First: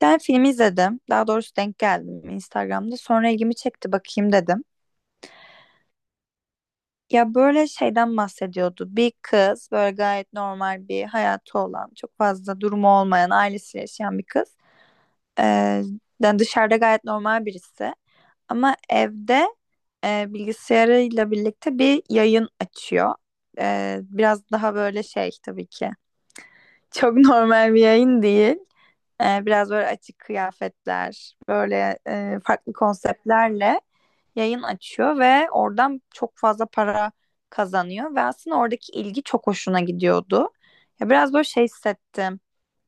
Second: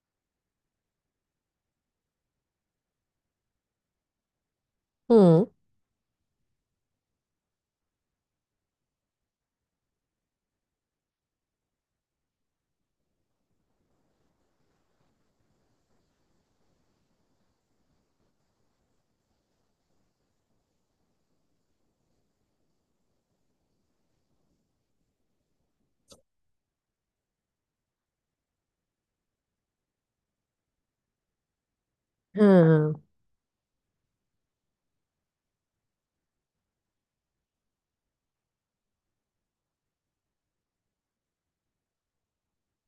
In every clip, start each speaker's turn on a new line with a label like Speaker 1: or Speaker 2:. Speaker 1: Ben film izledim. Daha doğrusu denk geldim Instagram'da. Sonra ilgimi çekti bakayım dedim.
Speaker 2: Hı.
Speaker 1: Ya böyle şeyden bahsediyordu. Bir kız böyle gayet normal bir hayatı olan, çok fazla durumu olmayan, ailesiyle yaşayan bir kız. Ee, Yani dışarıda gayet normal birisi. Ama evde bilgisayarıyla birlikte bir yayın açıyor. Biraz daha böyle şey tabii ki. Çok normal bir yayın değil. Biraz böyle açık kıyafetler, böyle farklı
Speaker 2: Hı.
Speaker 1: konseptlerle yayın açıyor ve oradan çok fazla para kazanıyor ve aslında oradaki ilgi çok hoşuna gidiyordu. Ya biraz böyle şey hissettim.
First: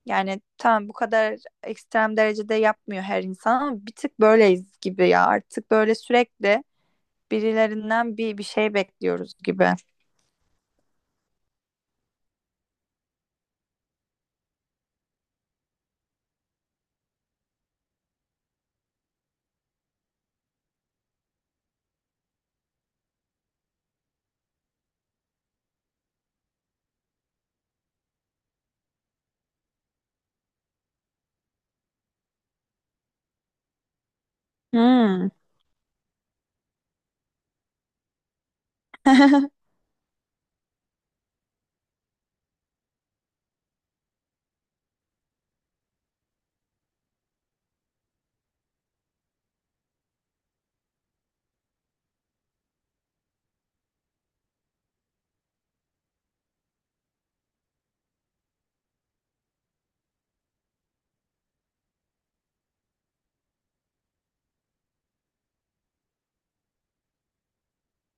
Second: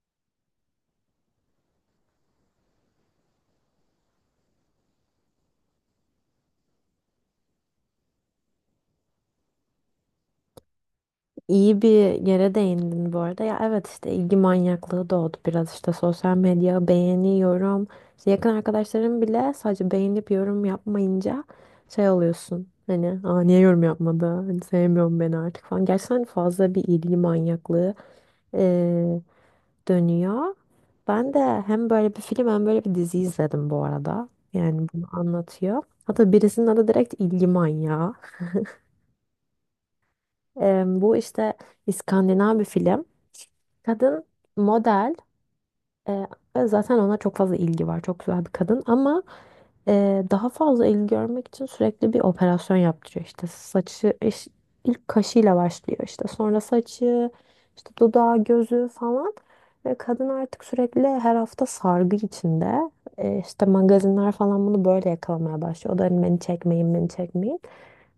Speaker 1: Yani tamam bu kadar ekstrem derecede yapmıyor her insan ama bir tık böyleyiz gibi ya. Artık böyle sürekli birilerinden bir şey bekliyoruz gibi.
Speaker 2: İyi bir yere değindin bu arada. Ya evet işte ilgi manyaklığı doğdu biraz işte sosyal medya beğeniyorum. İşte yakın arkadaşlarım bile sadece beğenip yorum yapmayınca şey oluyorsun. Hani aa, niye yorum yapmadı? Hani sevmiyorum beni artık falan. Gerçekten fazla bir ilgi manyaklığı eee, dönüyor. Ben de hem böyle bir film hem böyle bir dizi izledim bu arada. Yani bunu
Speaker 1: Hmm.
Speaker 2: anlatıyor. Hatta birisinin adı direkt ilgi manyağı. Bu işte İskandinav bir film. Kadın model e, ve zaten ona çok fazla ilgi var. Çok güzel bir kadın ama daha fazla ilgi görmek için sürekli bir operasyon yaptırıyor. İşte ilk kaşıyla başlıyor, işte sonra saçı, işte dudağı, gözü falan ve kadın artık sürekli her hafta sargı içinde. E, işte magazinler falan bunu böyle yakalamaya başlıyor. O da hani beni çekmeyin, beni çekmeyin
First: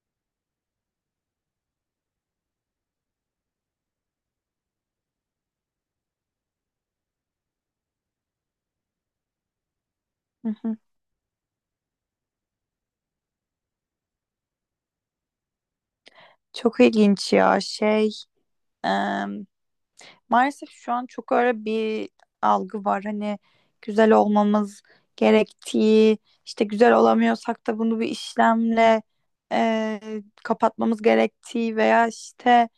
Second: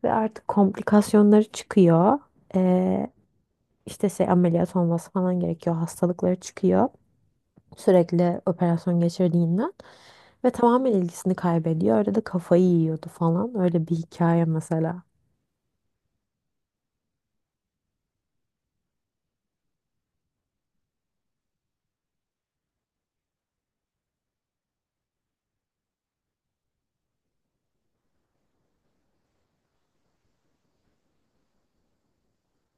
Speaker 2: ve artık komplikasyonları çıkıyor, işte şey, ameliyat olması falan gerekiyor. Hastalıkları çıkıyor sürekli operasyon geçirdiğinden ve tamamen ilgisini kaybediyor. Öyle de kafayı yiyordu falan. Öyle bir hikaye mesela.
Speaker 1: Çok ilginç ya şey. em, Maalesef şu an çok öyle bir algı var. Hani güzel olmamız gerektiği, işte güzel olamıyorsak da bunu bir işlemle e, kapatmamız gerektiği veya işte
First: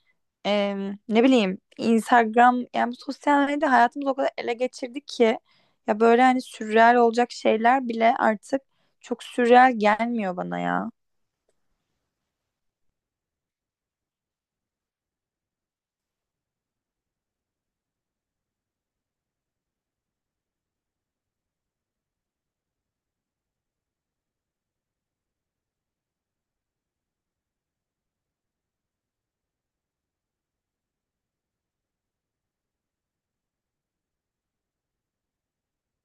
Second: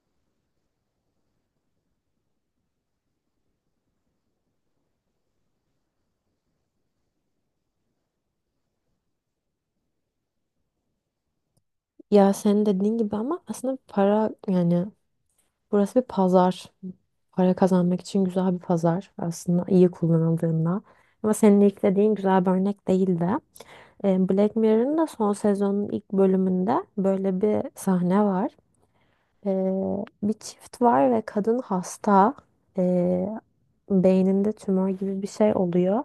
Speaker 1: e, ne bileyim Instagram, yani bu sosyal medya hayatımızı o kadar ele geçirdi ki ya böyle hani sürreal olacak şeyler bile artık çok sürreal gelmiyor bana ya.
Speaker 2: Ya senin dediğin gibi, ama aslında para, yani burası bir pazar. Para kazanmak için güzel bir pazar aslında iyi kullanıldığında. Ama senin ilk dediğin güzel bir örnek değildi. E, Black Mirror'ın da son sezonun ilk bölümünde böyle bir sahne var. Bir çift var ve kadın hasta. Ee, Beyninde tümör gibi bir şey oluyor.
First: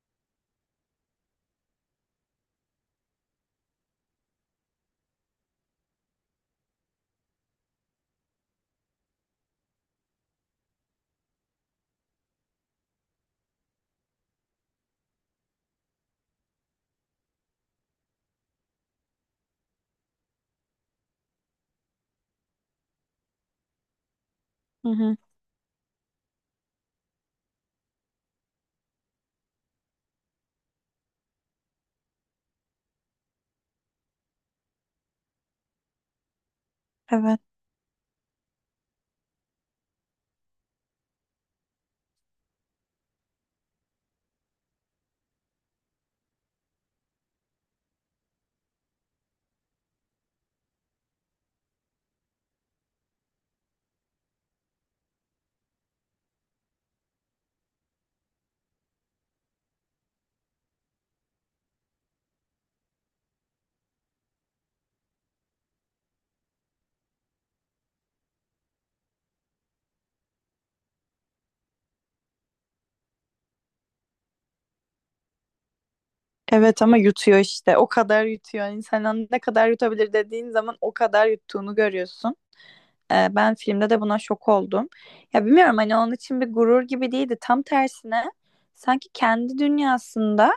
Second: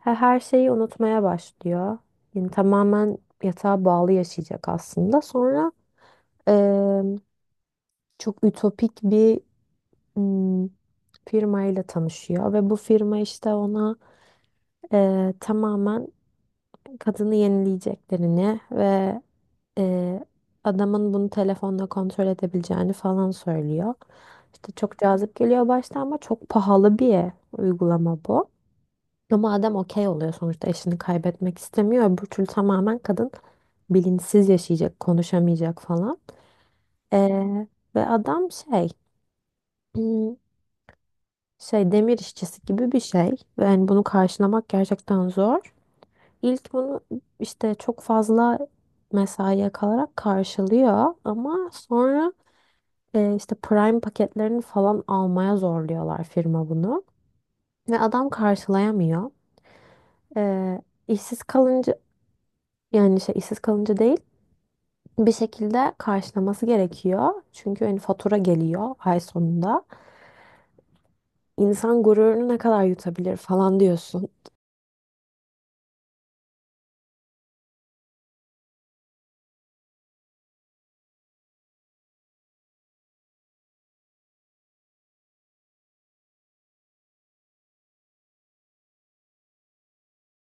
Speaker 2: Her şeyi unutmaya başlıyor. Yani tamamen yatağa bağlı yaşayacak aslında. Sonra ee, çok ütopik bir hmm, firmayla tanışıyor ve bu firma işte ona tamamen kadını yenileyeceklerini ve Ee, adamın bunu telefonla kontrol edebileceğini falan söylüyor. İşte
Speaker 1: Hı
Speaker 2: çok
Speaker 1: hı,
Speaker 2: cazip geliyor başta, ama çok pahalı bir uygulama bu. Ama adam okey oluyor, sonuçta eşini kaybetmek istemiyor. Öbür türlü tamamen kadın bilinçsiz yaşayacak, konuşamayacak falan.
Speaker 1: evet.
Speaker 2: Ee, Ve adam hmm, şey demir işçisi gibi bir şey. Ve yani bunu karşılamak gerçekten zor. İlk bunu işte çok fazla mesaiye kalarak karşılıyor, ama sonra işte Prime paketlerini falan almaya zorluyorlar, firma bunu. Ve adam karşılayamıyor. E, işsiz kalınca, yani şey, işsiz kalınca değil, bir şekilde karşılaması gerekiyor. Çünkü hani fatura geliyor ay sonunda. İnsan gururunu ne kadar yutabilir falan diyorsun.
Speaker 1: Evet ama yutuyor işte. O kadar yutuyor. İnsanın ne kadar yutabilir dediğin zaman o kadar yuttuğunu görüyorsun. Ben filmde de buna şok oldum. Ya bilmiyorum hani onun için bir gurur gibi değildi. Tam tersine sanki kendi dünyasında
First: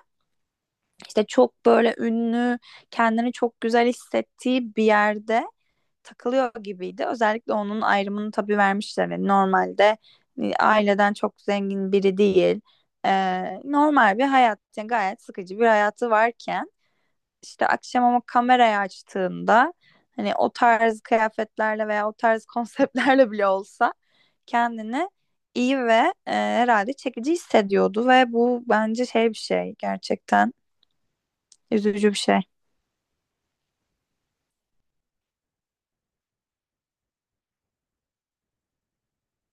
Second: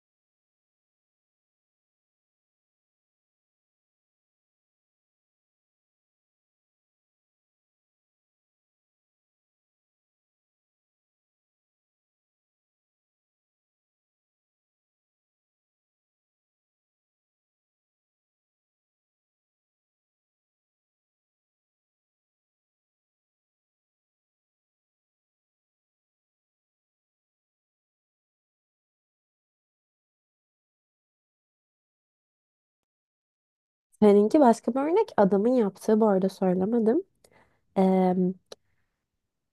Speaker 1: işte çok böyle ünlü, kendini çok güzel hissettiği bir yerde takılıyor gibiydi. Özellikle onun ayrımını tabii vermişler. Yani normalde aileden çok zengin biri değil. Normal bir hayat, yani gayet sıkıcı bir hayatı varken işte akşam ama kamerayı açtığında hani o tarz kıyafetlerle veya o tarz konseptlerle bile olsa kendini iyi ve herhalde çekici hissediyordu ve bu bence şey bir şey, gerçekten üzücü bir şey.
Speaker 2: Seninki başka bir örnek. Adamın yaptığı, bu arada söylemedim. E,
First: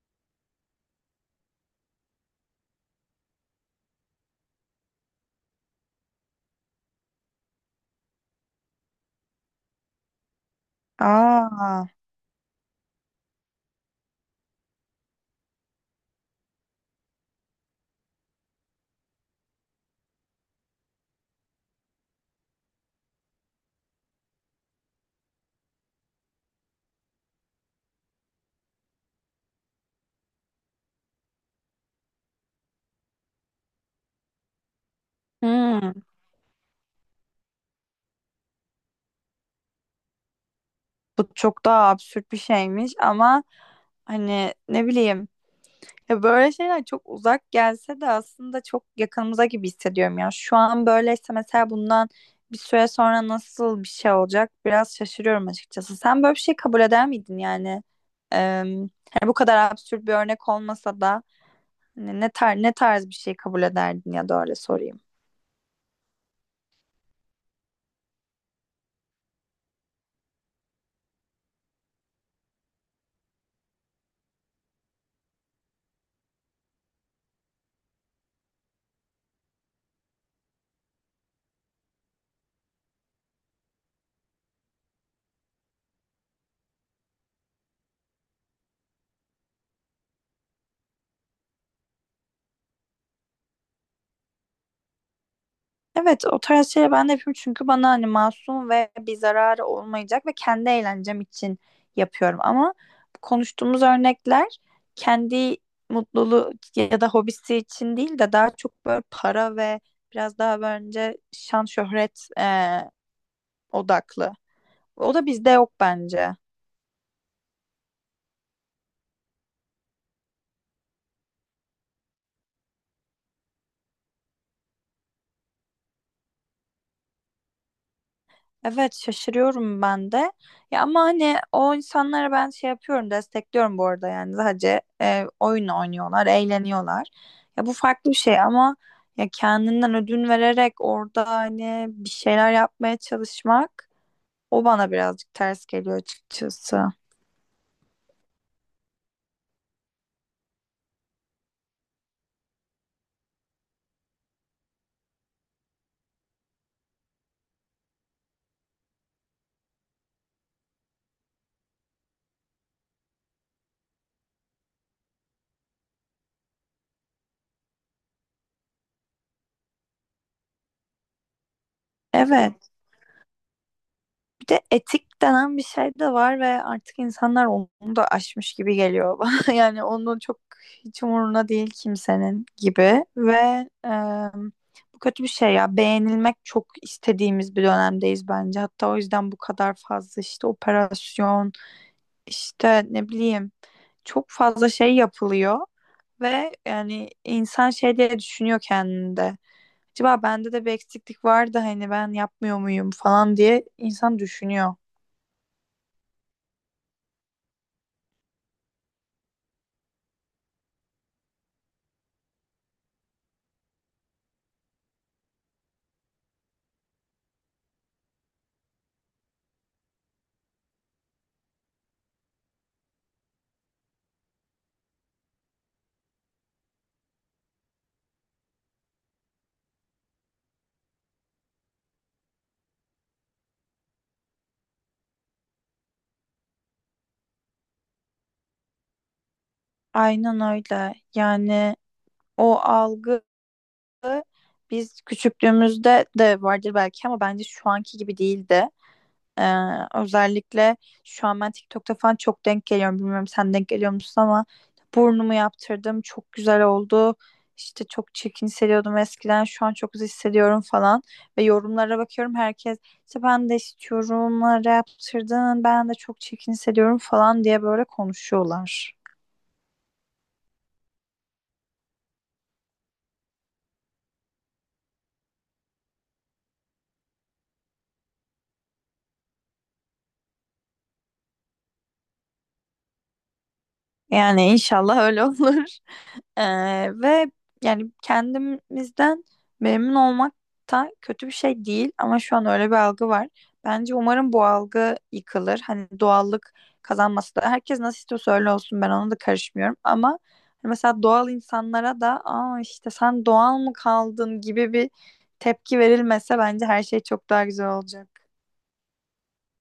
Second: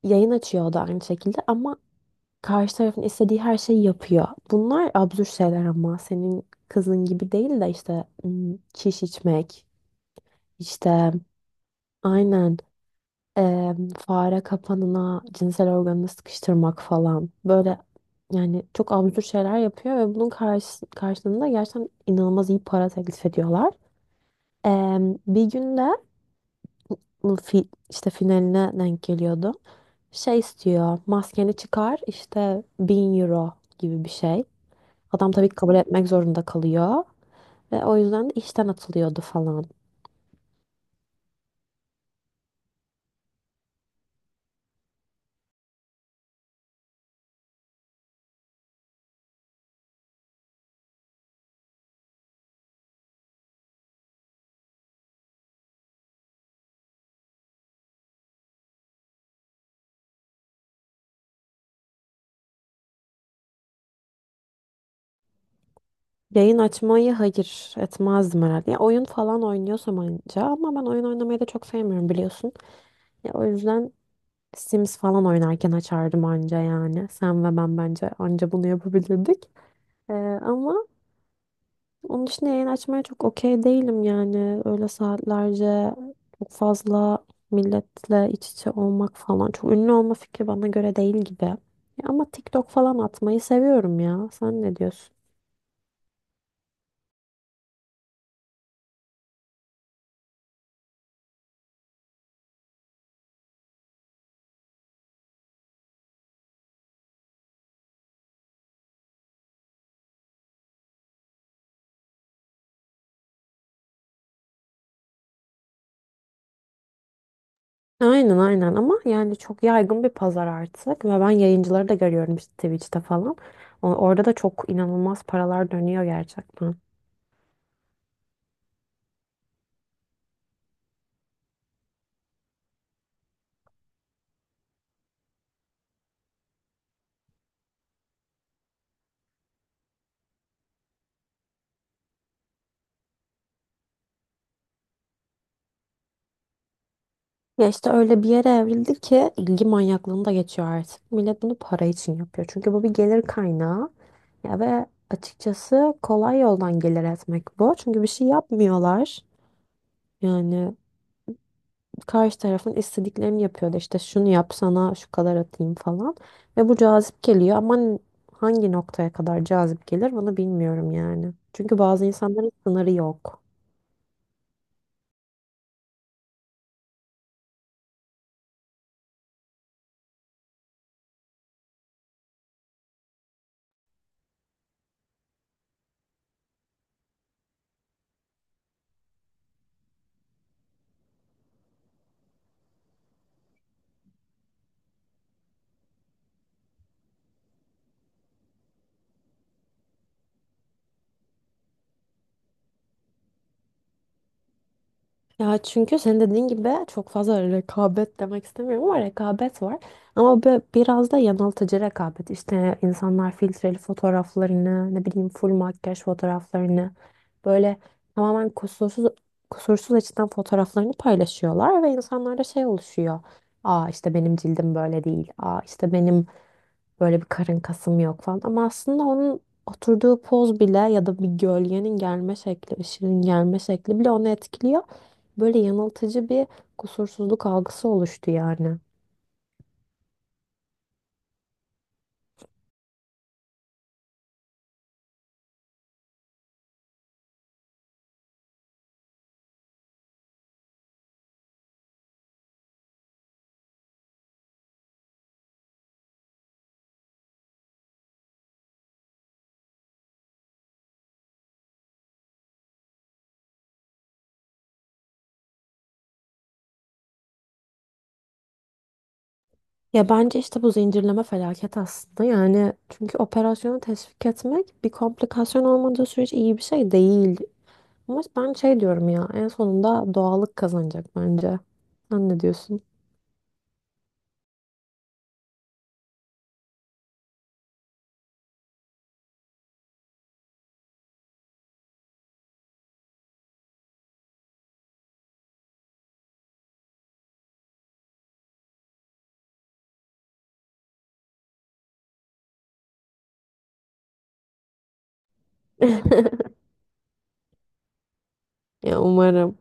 Speaker 2: yayın açıyordu aynı şekilde ama karşı tarafın istediği her şeyi yapıyor. Bunlar absürt şeyler, ama senin kızın gibi değil de işte çiş içmek, işte
Speaker 1: Aa,
Speaker 2: aynen, fare kapanına cinsel organını sıkıştırmak falan. Böyle yani çok absürt şeyler yapıyor ve bunun karşılığında gerçekten inanılmaz iyi para teklif ediyorlar. Eee, Bir günde bu fi, işte finaline denk geliyordu. Şey istiyor, maskeni çıkar işte, 1.000 euro gibi bir şey. Adam tabii ki kabul
Speaker 1: hmm,
Speaker 2: etmek zorunda kalıyor ve o yüzden de işten atılıyordu falan.
Speaker 1: bu çok daha absürt bir şeymiş ama hani ne bileyim ya böyle şeyler çok uzak gelse de aslında çok yakınımıza gibi hissediyorum ya. Şu an böyleyse mesela bundan bir süre sonra nasıl bir şey olacak biraz şaşırıyorum açıkçası. Sen böyle bir şey kabul eder miydin yani? Eee, Hani bu kadar absürt bir örnek olmasa da hani ne tarz bir şey kabul ederdin ya da öyle sorayım.
Speaker 2: Yayın açmayı hayır etmezdim herhalde. Ya oyun falan oynuyorsam anca, ama ben oyun oynamayı da çok sevmiyorum biliyorsun. Ya o yüzden Sims falan oynarken açardım anca yani. Sen ve ben bence anca bunu yapabilirdik. Ee, ama onun için yayın açmaya çok okey değilim yani. Öyle saatlerce çok fazla milletle iç içe olmak falan. Çok ünlü olma fikri bana göre değil gibi. Ya ama TikTok falan atmayı seviyorum ya. Sen ne diyorsun?
Speaker 1: Evet, o tarz şeyleri ben de yapıyorum çünkü bana hani masum ve bir zararı olmayacak ve kendi eğlencem için yapıyorum ama konuştuğumuz örnekler kendi mutluluğu ya da hobisi için değil de daha çok böyle para ve biraz daha bence şan şöhret odaklı. O da bizde yok bence.
Speaker 2: Aynen, aynen, ama yani çok yaygın bir pazar artık ve ben yayıncıları da görüyorum işte Twitch'te falan. Orada da çok inanılmaz paralar dönüyor gerçekten.
Speaker 1: Evet, şaşırıyorum ben de. Ya ama hani o insanlara ben şey yapıyorum, destekliyorum bu arada yani sadece oyun oynuyorlar, eğleniyorlar. Ya bu farklı bir şey ama ya kendinden ödün vererek orada hani bir şeyler yapmaya çalışmak o bana birazcık ters geliyor açıkçası.
Speaker 2: Ya işte öyle bir yere evrildi ki ilgi manyaklığını da geçiyor artık. Millet bunu para için yapıyor. Çünkü bu bir gelir kaynağı. Ya ve açıkçası kolay yoldan gelir etmek bu. Çünkü bir şey yapmıyorlar. Yani karşı tarafın istediklerini yapıyor da işte şunu yap, sana şu kadar atayım falan. Ve bu cazip geliyor, ama hangi noktaya kadar cazip gelir bunu bilmiyorum yani. Çünkü bazı insanların
Speaker 1: Evet.
Speaker 2: sınırı yok.
Speaker 1: Bir de etik denen bir şey de var ve artık insanlar onu da aşmış gibi geliyor bana. Yani onu çok hiç umuruna değil kimsenin gibi ve bu kötü bir şey ya. Beğenilmek çok istediğimiz bir dönemdeyiz bence. Hatta o yüzden bu kadar fazla işte operasyon, işte ne bileyim çok fazla şey yapılıyor ve yani insan şey diye düşünüyor kendinde. Acaba bende de bir eksiklik var da hani ben yapmıyor muyum falan diye insan düşünüyor.
Speaker 2: Ya çünkü senin dediğin gibi çok fazla rekabet demek istemiyorum, ama rekabet var. Ama biraz da yanıltıcı rekabet. İşte insanlar filtreli fotoğraflarını, ne bileyim full makyaj fotoğraflarını, böyle tamamen kusursuz, kusursuz açıdan fotoğraflarını paylaşıyorlar ve insanlarda şey oluşuyor. Aa, işte benim cildim böyle değil. Aa, işte benim böyle bir karın kasım yok falan. Ama aslında onun oturduğu poz bile, ya da bir gölgenin gelme şekli, ışığın gelme şekli bile onu etkiliyor. Böyle yanıltıcı bir kusursuzluk algısı oluştu yani.
Speaker 1: Aynen öyle. Yani o algı biz küçüklüğümüzde de vardır belki ama bence şu anki gibi değildi. Ee, Özellikle şu an ben TikTok'ta falan çok denk geliyorum. Bilmiyorum sen denk geliyor musun ama burnumu yaptırdım. Çok güzel oldu. İşte çok çirkin hissediyordum eskiden. Şu an çok güzel hissediyorum falan. Ve yorumlara bakıyorum herkes işte ben de istiyorum. Bana yaptırdın. Ben de çok çirkin hissediyorum falan diye böyle konuşuyorlar.
Speaker 2: Ya bence işte bu zincirleme felaket aslında. Yani çünkü operasyonu teşvik etmek, bir komplikasyon olmadığı sürece, iyi bir şey değil. Ama ben şey diyorum ya, en sonunda doğallık kazanacak bence. Sen ne diyorsun?
Speaker 1: Yani inşallah öyle olur. Ve yani kendimizden memnun olmak da kötü bir şey değil ama şu an öyle bir algı var. Bence umarım bu algı yıkılır. Hani doğallık kazanması da herkes nasıl istiyorsa öyle olsun, ben ona da karışmıyorum ama hani mesela doğal insanlara da aa işte sen doğal mı kaldın gibi bir tepki verilmese bence her şey çok daha güzel olacak.
Speaker 2: Ya umarım.